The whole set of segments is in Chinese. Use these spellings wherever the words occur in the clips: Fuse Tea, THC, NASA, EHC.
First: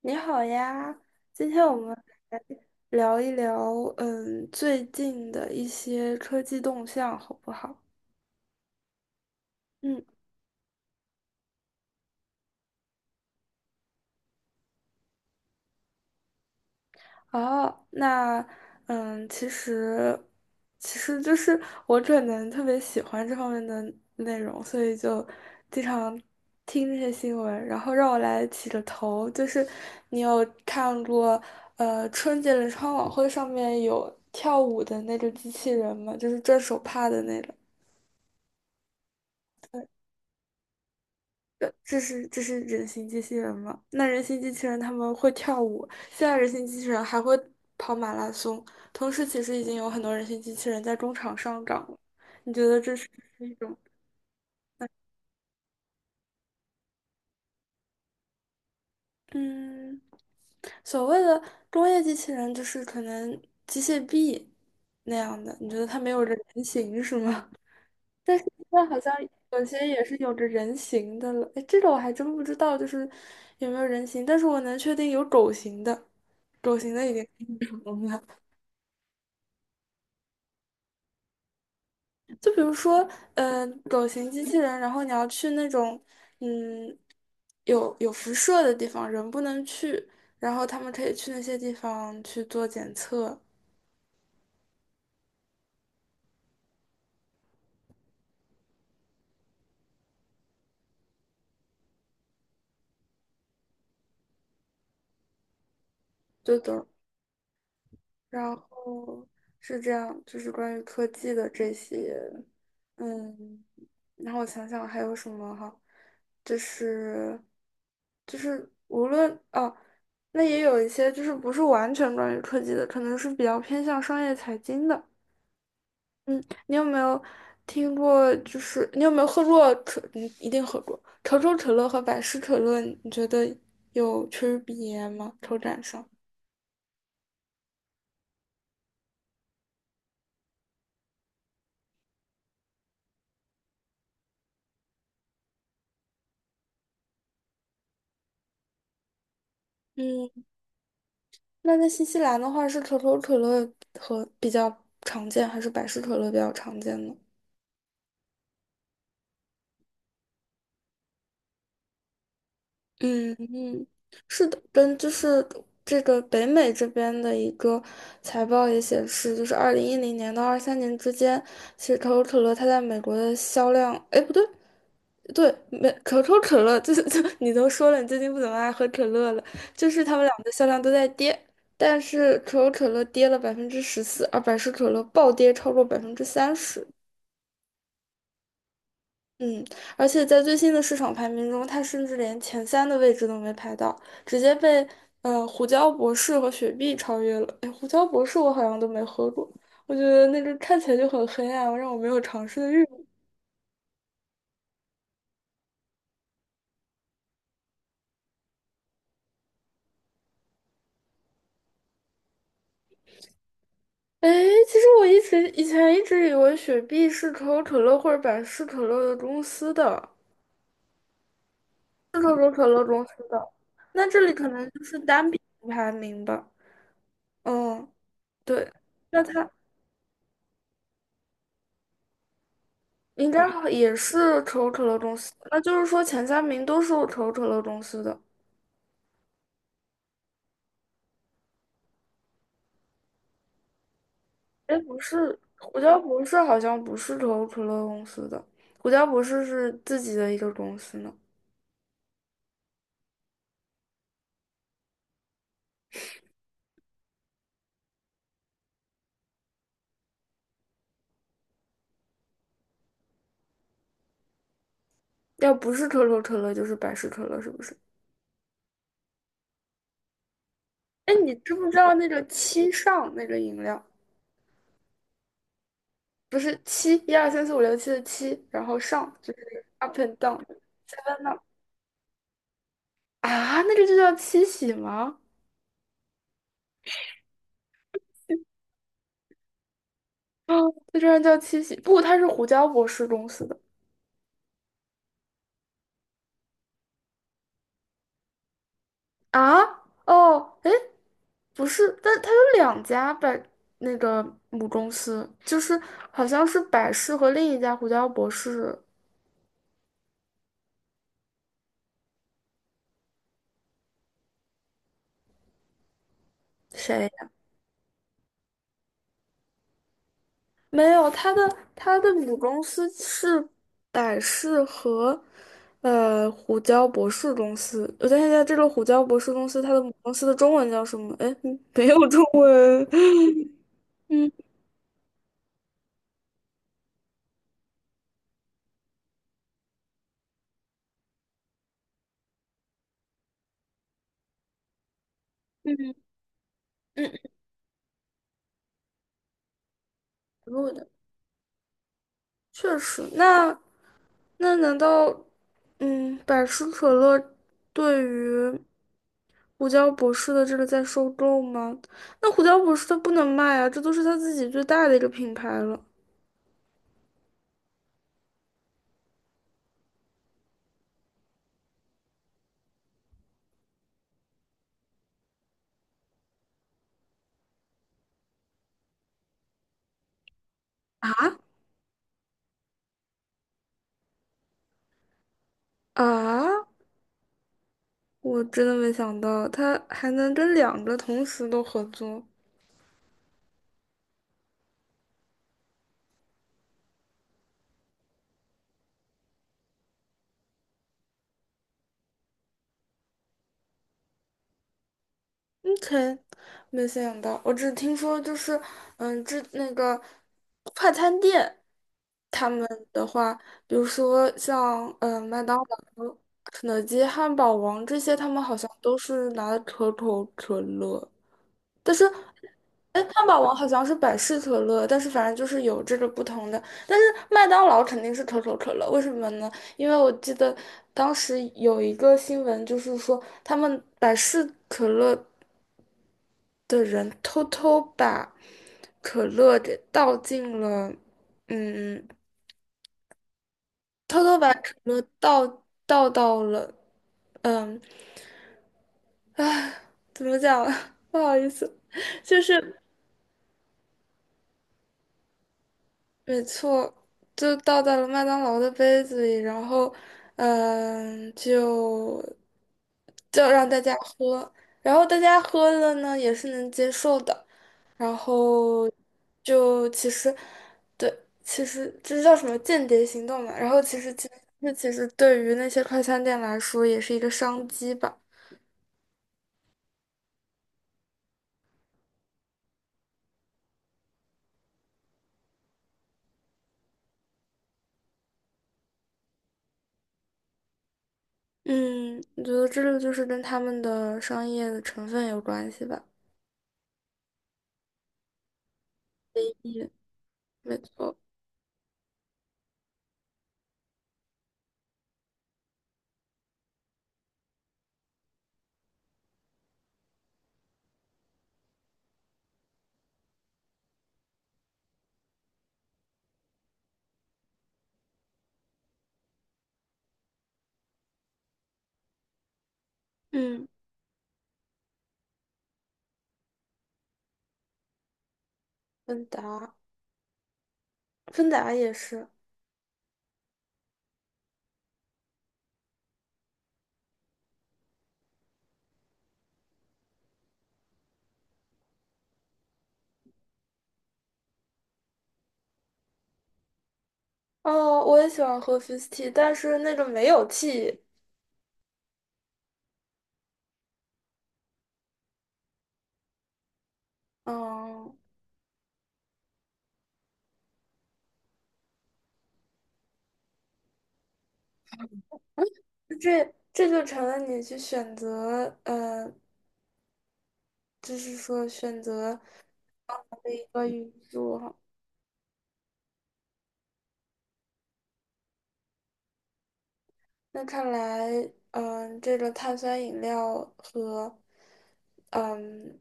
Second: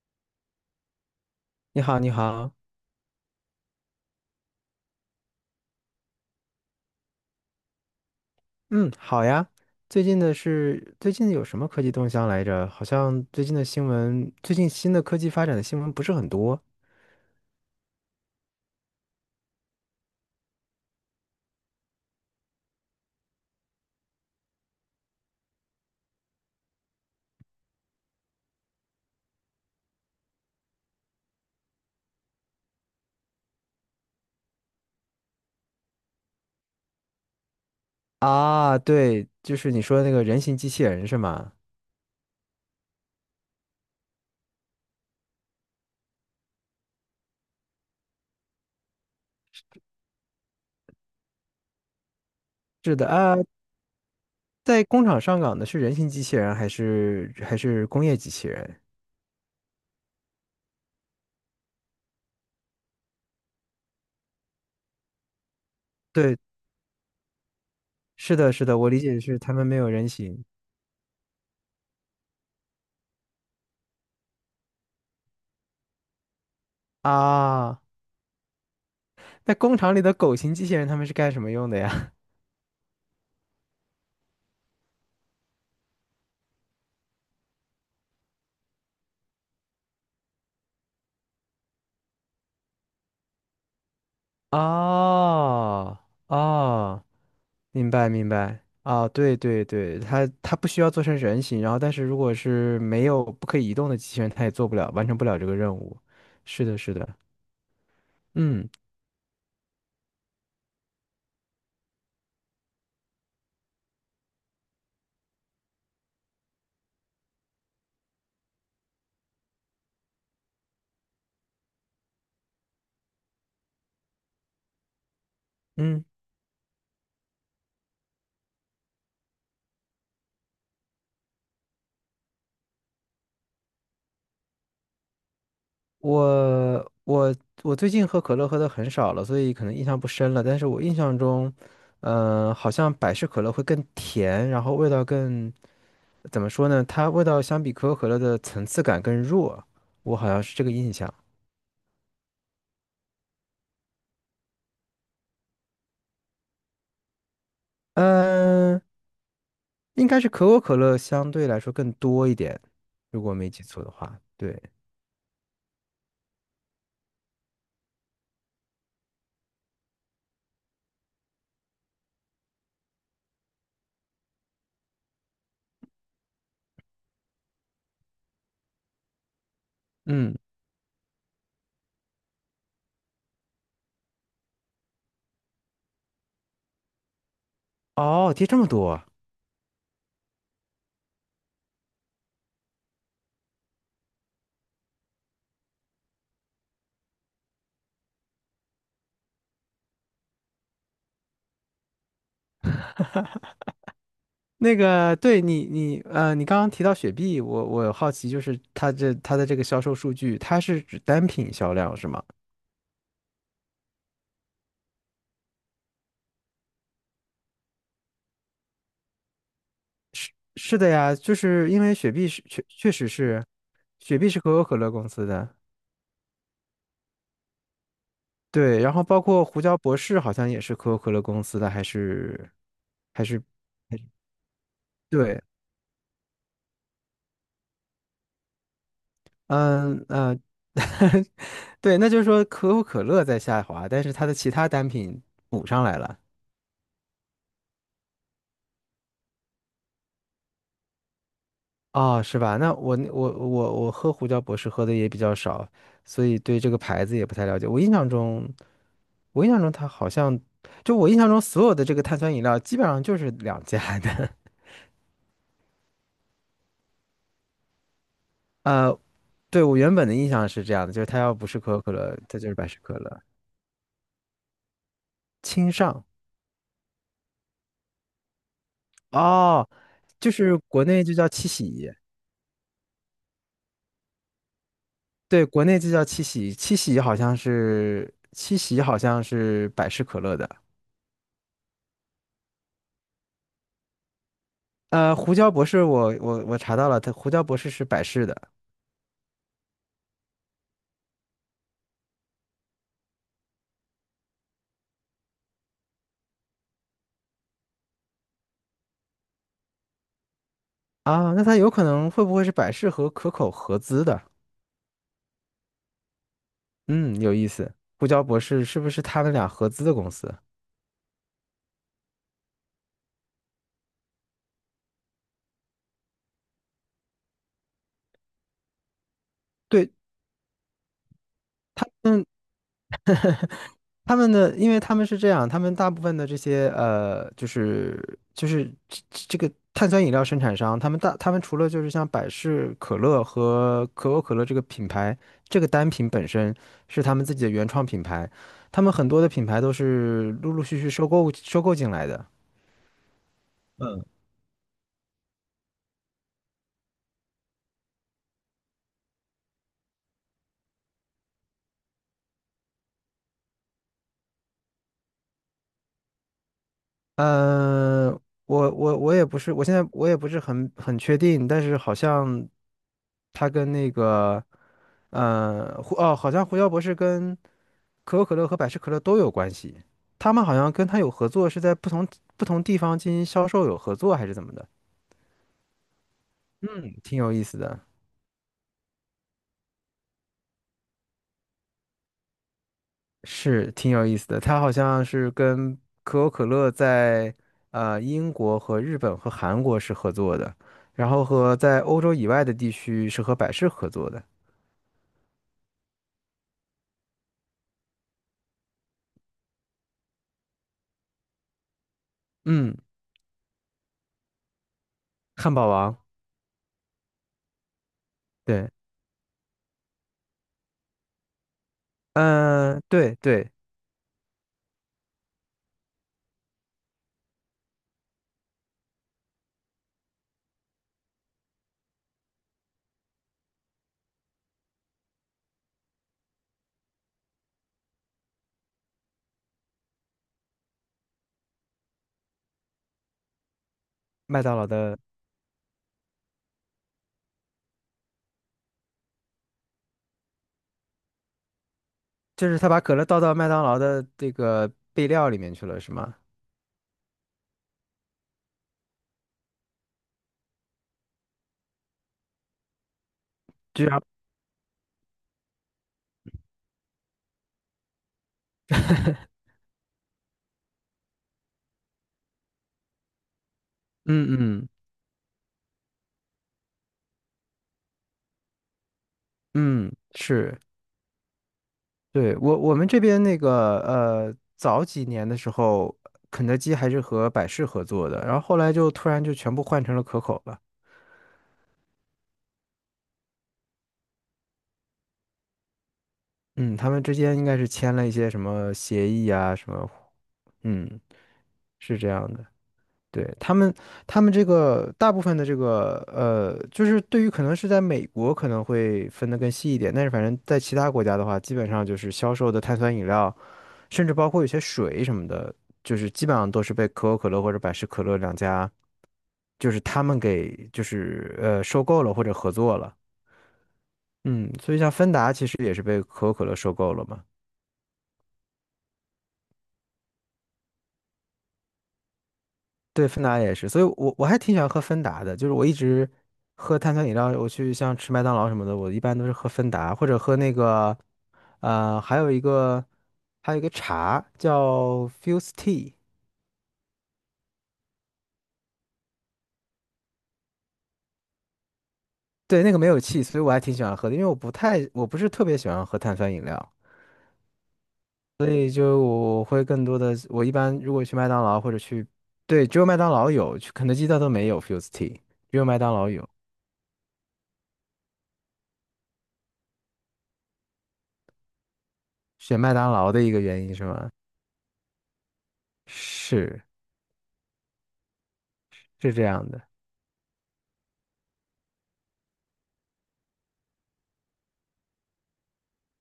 你好呀，今天我你们好，你来好。聊一聊，最近的一些科技动向，好不好？嗯，好呀。嗯，最近有什么科技动向来着？好像最近的新闻，最近新的科技发展的新闻不是很多哦，那，嗯，其实，其实就是我可能特别喜欢这方面的内容，所以就经常听这些新闻。然后让我来起个头，就是你有看过，春节联欢晚会上面有跳舞的那个机器人吗？就是转手帕的那个。啊。对，就是你说的那个人形机器人是吗？这是人形机器人吗？那人形机器人他们会跳舞，现在人形机器人还会跑马拉松，同时其实已经有很多人形机器人在中场上岗了。你觉得这是的是啊，是一种在工厂上岗的是人形机器人还是工业机器人？嗯，所谓的工业机器人就是可能机械臂那样的？你觉得它没有着对，人形是吗？是但是的，是现的，在我好理像解是他有们没些有也人是有形着人形的了，哎，这个我还真不知道，就是有没有人形，但是我能确定有狗形的。狗型的已经很啊。容了。那工厂里的狗型机器人他们是干什么用的呀？就比如说，狗型机器人，然后你要去那种，嗯，有辐射的地方，人不能去，然后他们可以去那些地方去做检测，哦哦。明白明白啊，对对对，它不需要做成人形，然后但是如果是没有不可以移动的机器人，它也做不了，完成不了这个任务。就是的，等是的，然嗯后是这样，就是关于科技的这些，嗯，然后我想想还有什么哈，就是就是无论哦，那也有一些就是不是完全关于科技的，可能是比较偏向商业财经的。嗯，嗯，你有没有听过？就是你有没有喝过可？你一定喝过可口可乐和百事可乐，你觉得有区别吗？口感上？我我我最近喝可乐喝的很少了，所以可能印象不深了。但是我印象中，好像百事可乐会更甜，然后味道更，怎么说呢？它味道相比可口可乐的层次感更弱，我好像嗯。是这个印象。那在新西兰的话，是可口可乐和比较常见，还是百事可乐比较常见呢？嗯、应该是可口可乐相对来说更多一点，如嗯果没记错嗯，的话。是的，对，跟就是这个北美这边的一个财报也显示，就是2010年到23年之间，其实可口可乐它在美国的销量，哎，不对。对，可口可乐就是 就你都说了，你最近不怎么爱喝可乐了，就是他们嗯，两个的销量都在跌，但是可口可乐跌了14%，而百事可乐暴跌超过30%。哦，跌这么多啊。嗯，而且在最新的市场排名中，它甚至连前三的位置都没排到，直接被胡椒博士和雪碧超越了。哎，胡椒博士我好像都没喝过，我觉得那个看起来就很黑暗，让我没有尝试的欲望。那个，对你，你刚刚提到雪碧，我好奇，就是它的这个销售数据，它是指单品销量是吗？哎，其实我一直以前一直以为雪碧是可口可乐或者百事可乐的公司的，是的呀，就是因为雪是碧可是口确可乐确公实司是，的，那雪这碧里是可可口能可就乐是公司单品的，排名吧。嗯，对，对，然后包那括它。胡椒博士好像也是可口可乐公司的，还是还应是该好也还是是可口可乐公司，对。那就是说前三名都是可口可乐公司的。嗯呃，对，那就是说可口可乐在下滑，但是它的其他哎，单不品是，补胡上来椒了。博士好像不是可口可乐公司的，胡椒博士是自己的一个公司呢。哦，是吧？那我喝胡椒博士喝的也比较少，所以对这个牌子也不太了解。我印象中，我印象中它好像，就我印象中所有的这个碳酸饮料基本上就是两家的。要不是可口可乐，就是百事可乐，是不是？呃，对，我原本的印象是这样的，就是哎，它你要不知是不可知口可道那乐，个它就是百七事可上乐。那个饮料？清上，不是七，一二三四五六七的七，然后上就是 哦，up and 就 down，是国在内就叫那七喜。啊，那个就叫七喜吗？对，国内这叫七喜，七喜好像是百事可乐的。啊，那居然叫七喜，不，它是胡椒博士公司的。呃，胡椒博士我，我查到了，它胡椒博士是百事的啊，哦，哎，不是，但它有两家那个母公司，就是好像是百事和另一家胡椒博士，啊，那它有可能会不会是百事和可口合资的？谁嗯，呀有意思，胡椒博士是不是他们俩合资的公司？没有，它的母公司是百事和胡椒博士公司。我想一下，这个胡椒博士公司它的对，母公司的中文叫什么？哎，没他有中们文。他嗯们的，因为他们是这样，他们大部分的这些就是这这个碳酸饮料生产商，他们除了就是像百事可乐和可口可乐这个品牌，这个嗯单嗯，品本身是嗯，他们自己的原创品牌，他们很多的品牌都是陆陆对续的，续收购进来的。确实。那难道，百事可乐对于胡椒博士的这个在收购吗？那胡椒博士他不能卖啊，这都是他自己最大的一个品牌了嗯、我也不是，我现在我也不是很确定，但是好像他跟那个呃胡哦，好像胡椒博士跟可口可乐和百事可乐都有关系。他们好像跟他有合啊作，是在不同地方进行销售有合作，还是怎么的？啊！嗯，挺有意思的，我真的没想到他还能跟两个同时都合作。是挺有意思的。他好像是跟可口可乐在英国和日本和韩国是合作的，然后和在欧洲以外的地区是和百事合作的。嗯，k 没想到，我只听说就是，那个快餐店，他们嗯，的话，比如说像麦汉当劳、堡王，肯德基、汉堡王这些，他们好像对，都是拿可口可乐，但是，嗯、哎，对汉堡对，王好像是百事可乐，但是反正就是有这个不同的，但是麦当劳肯定是可口可乐，为什么呢？因为我记得当时有一个新闻，就是说他们百事可乐的人偷偷把可乐给倒进了，嗯，偷偷麦把当劳可的，乐倒到了，嗯，怎么讲？不好意思，就就是他是。把可乐倒到麦当劳的这个备料里面去了，是吗？没错，就倒在了麦当劳的杯子里，然后，嗯，就就让大居家然，喝，然后大家喝了呢，也是能接受的，然后就其实，对，其实这叫什么间谍行动嘛，然后其实嗯其实嗯。这其实对于那些快餐店来说也是一个商机吧，嗯，是，对，我我们这边那个早几年的时候，肯德基还是和百事合作的，然后后来就突然就全部换成了可口了。嗯，我觉得这个就是跟他们的商业的成分有关系吧，嗯，他们之间应该是签了一些什么协议啊，什么，也没嗯，错，是这样的。对，他们，他们这个大部分的这个就是对于可能是在美国可能会分得更细一点，但是反正在其他国家的话，基本上就是销售的碳酸饮料，甚至包括有些水什么的，就是基本上都是被可口可乐或者百事可乐两家，就是他们给收购了或者合作了。嗯，嗯，所以像芬达其实也是被可口可乐收购了嘛。问答。芬达也是。对，芬达也是，所以我还挺喜欢喝芬达的，就是我一直喝碳酸饮料，我去像吃麦当劳什么的，我一般都是喝芬达或者喝那个，呃，还有一个茶叫 Fuse Tea，哦，我也喜欢喝 f i z t e 但是那种没有 tea。对，那个没有气，所以我还挺喜欢喝的，因为我不是特别喜欢喝碳酸饮料，嗯，所以就我会更多的我一般如果去麦当劳或者去，对，只有麦当劳有，去肯德基它都没有 Fuse Tea，只有麦当劳有，这就成了你去选择，就是说选择选麦当劳的一个的原一因是个吗？因素哈。是是这样的。那看来，这个碳酸饮料和嗯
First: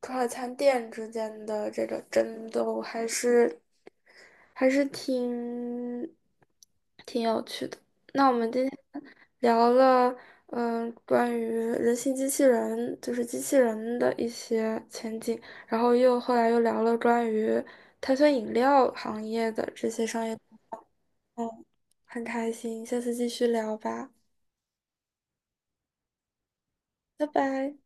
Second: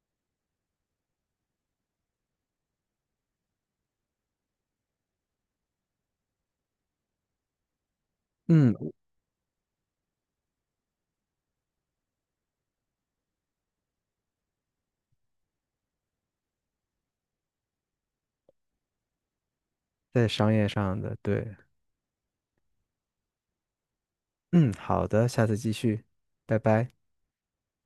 快餐店之间的这个争斗还是挺有趣的。那我们今嗯，天聊了，关于人形机器人，就是机器人的一些前景，然后又后来又聊了关于碳酸饮料行业的这些在商业，商业上的，对，嗯，很开心，下次继续聊吧，嗯，好的，下次继续，拜拜。拜拜。